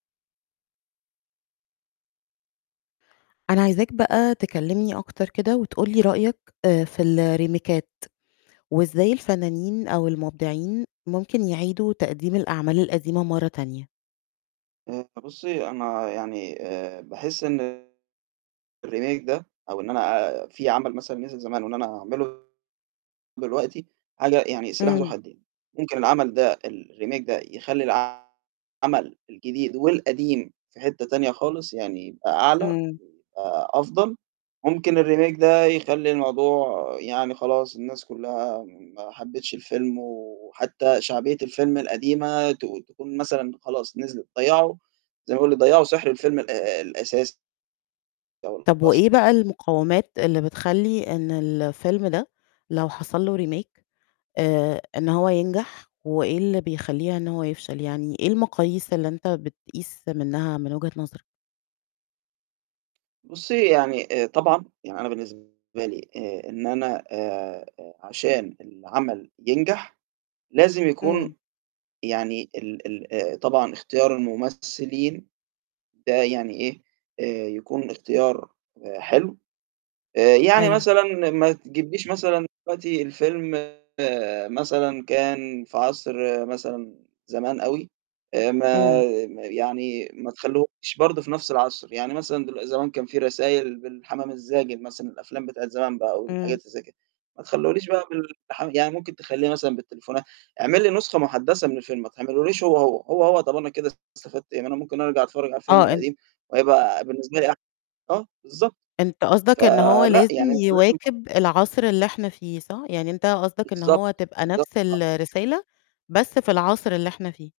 أنا عايزاك بقى تكلمني أكتر كده، وتقول لي رأيك آآ في الريميكات وإزاي الفنانين، أو المبدعين، ممكن يعيدوا تقديم الأعمال القديمة مرة تانية؟ آآ بُصّي، أنا يعني آآ باحس إن الRemake ده، أو إن أنا أ في عمل مثلًا نزل زمان، وإن أنا أعمله دلوقتي حاجة يعني سلاح ذو إمم. حدين، ممكن العمل ده الRemake ده يخلّي العمل الجديد، والقديم في حتة تانية خالص، يعني يبقى أعلى، أ إمم. أفضل، ممكن الRemake ده يخلّي الموضوع يعني خلاص، الناس كلّها ما حبتش الفيلم، وحتى شعبية الفيلم القديمة ت تكون مثلًا خلاص نزلت. ضيّعوا زَي ما يقول لك، ضيّعوا سِحر الفيلم الأ الأساسي. أو طب الأصلي. وإيه بقى المقاومات اللي بتخلّي إن الفيلم ده لو حصل له Remake آآ إن هو ينجح، وإيه اللي بيخلّيها إن هو يفشل؟ يعني إيه المقاييس اللي أنت بتقيس منها، من وجهة نظرك؟ بُصّي، يعني آآ طبعًا يعني أنا بالنسبة لي، آآ إن أنا آآ عشان العمل ينجح، لازم يكون إمم. يعني ال ال آآ طبعًا اختيار الممثلين ده يعني إيه، آآ يكون الاختيار حلو، آآ يعني أيوه. مثلًا ما تجبليش مثلًا دلوقتي الفيلم مثلًا كان في عصر مثلًا زمان أوي، آآ ما إمم. ما يعني ما تخلّيهوش برضه في نفس العصر، يعني مثلًا دلو زمان كان في رسايل بالحمام الزاجل مثلًا، الأفلام بتاعة زمان بقى، والحاجات إمم. اللي زَي كده ما تخلّيهوليش بقى بالح يعني ممكن تخلّيه مثلًا بالتليفونات. اعمل لي نسخة مُحدثة من الفيلم، ما تعملهوليش هو، هو. هو، هو طب أنا كده استفدت إيه؟ ما أنا ممكن أرجع أتفرج على الفيلم آه، أن القديم، وهيبقى بالنسبة لي أح آه، بالضبط. أنت قصدك إن هو فلأ لازم يعني أنت لازم ب يواكب العصر اللي إحنا فيه، صح؟ يعني أنت قصدك إن بالضبط، هو تبقى بالضبط. نفس [unintelligible] الرسالة، بس في العصر اللي إحنا فيه.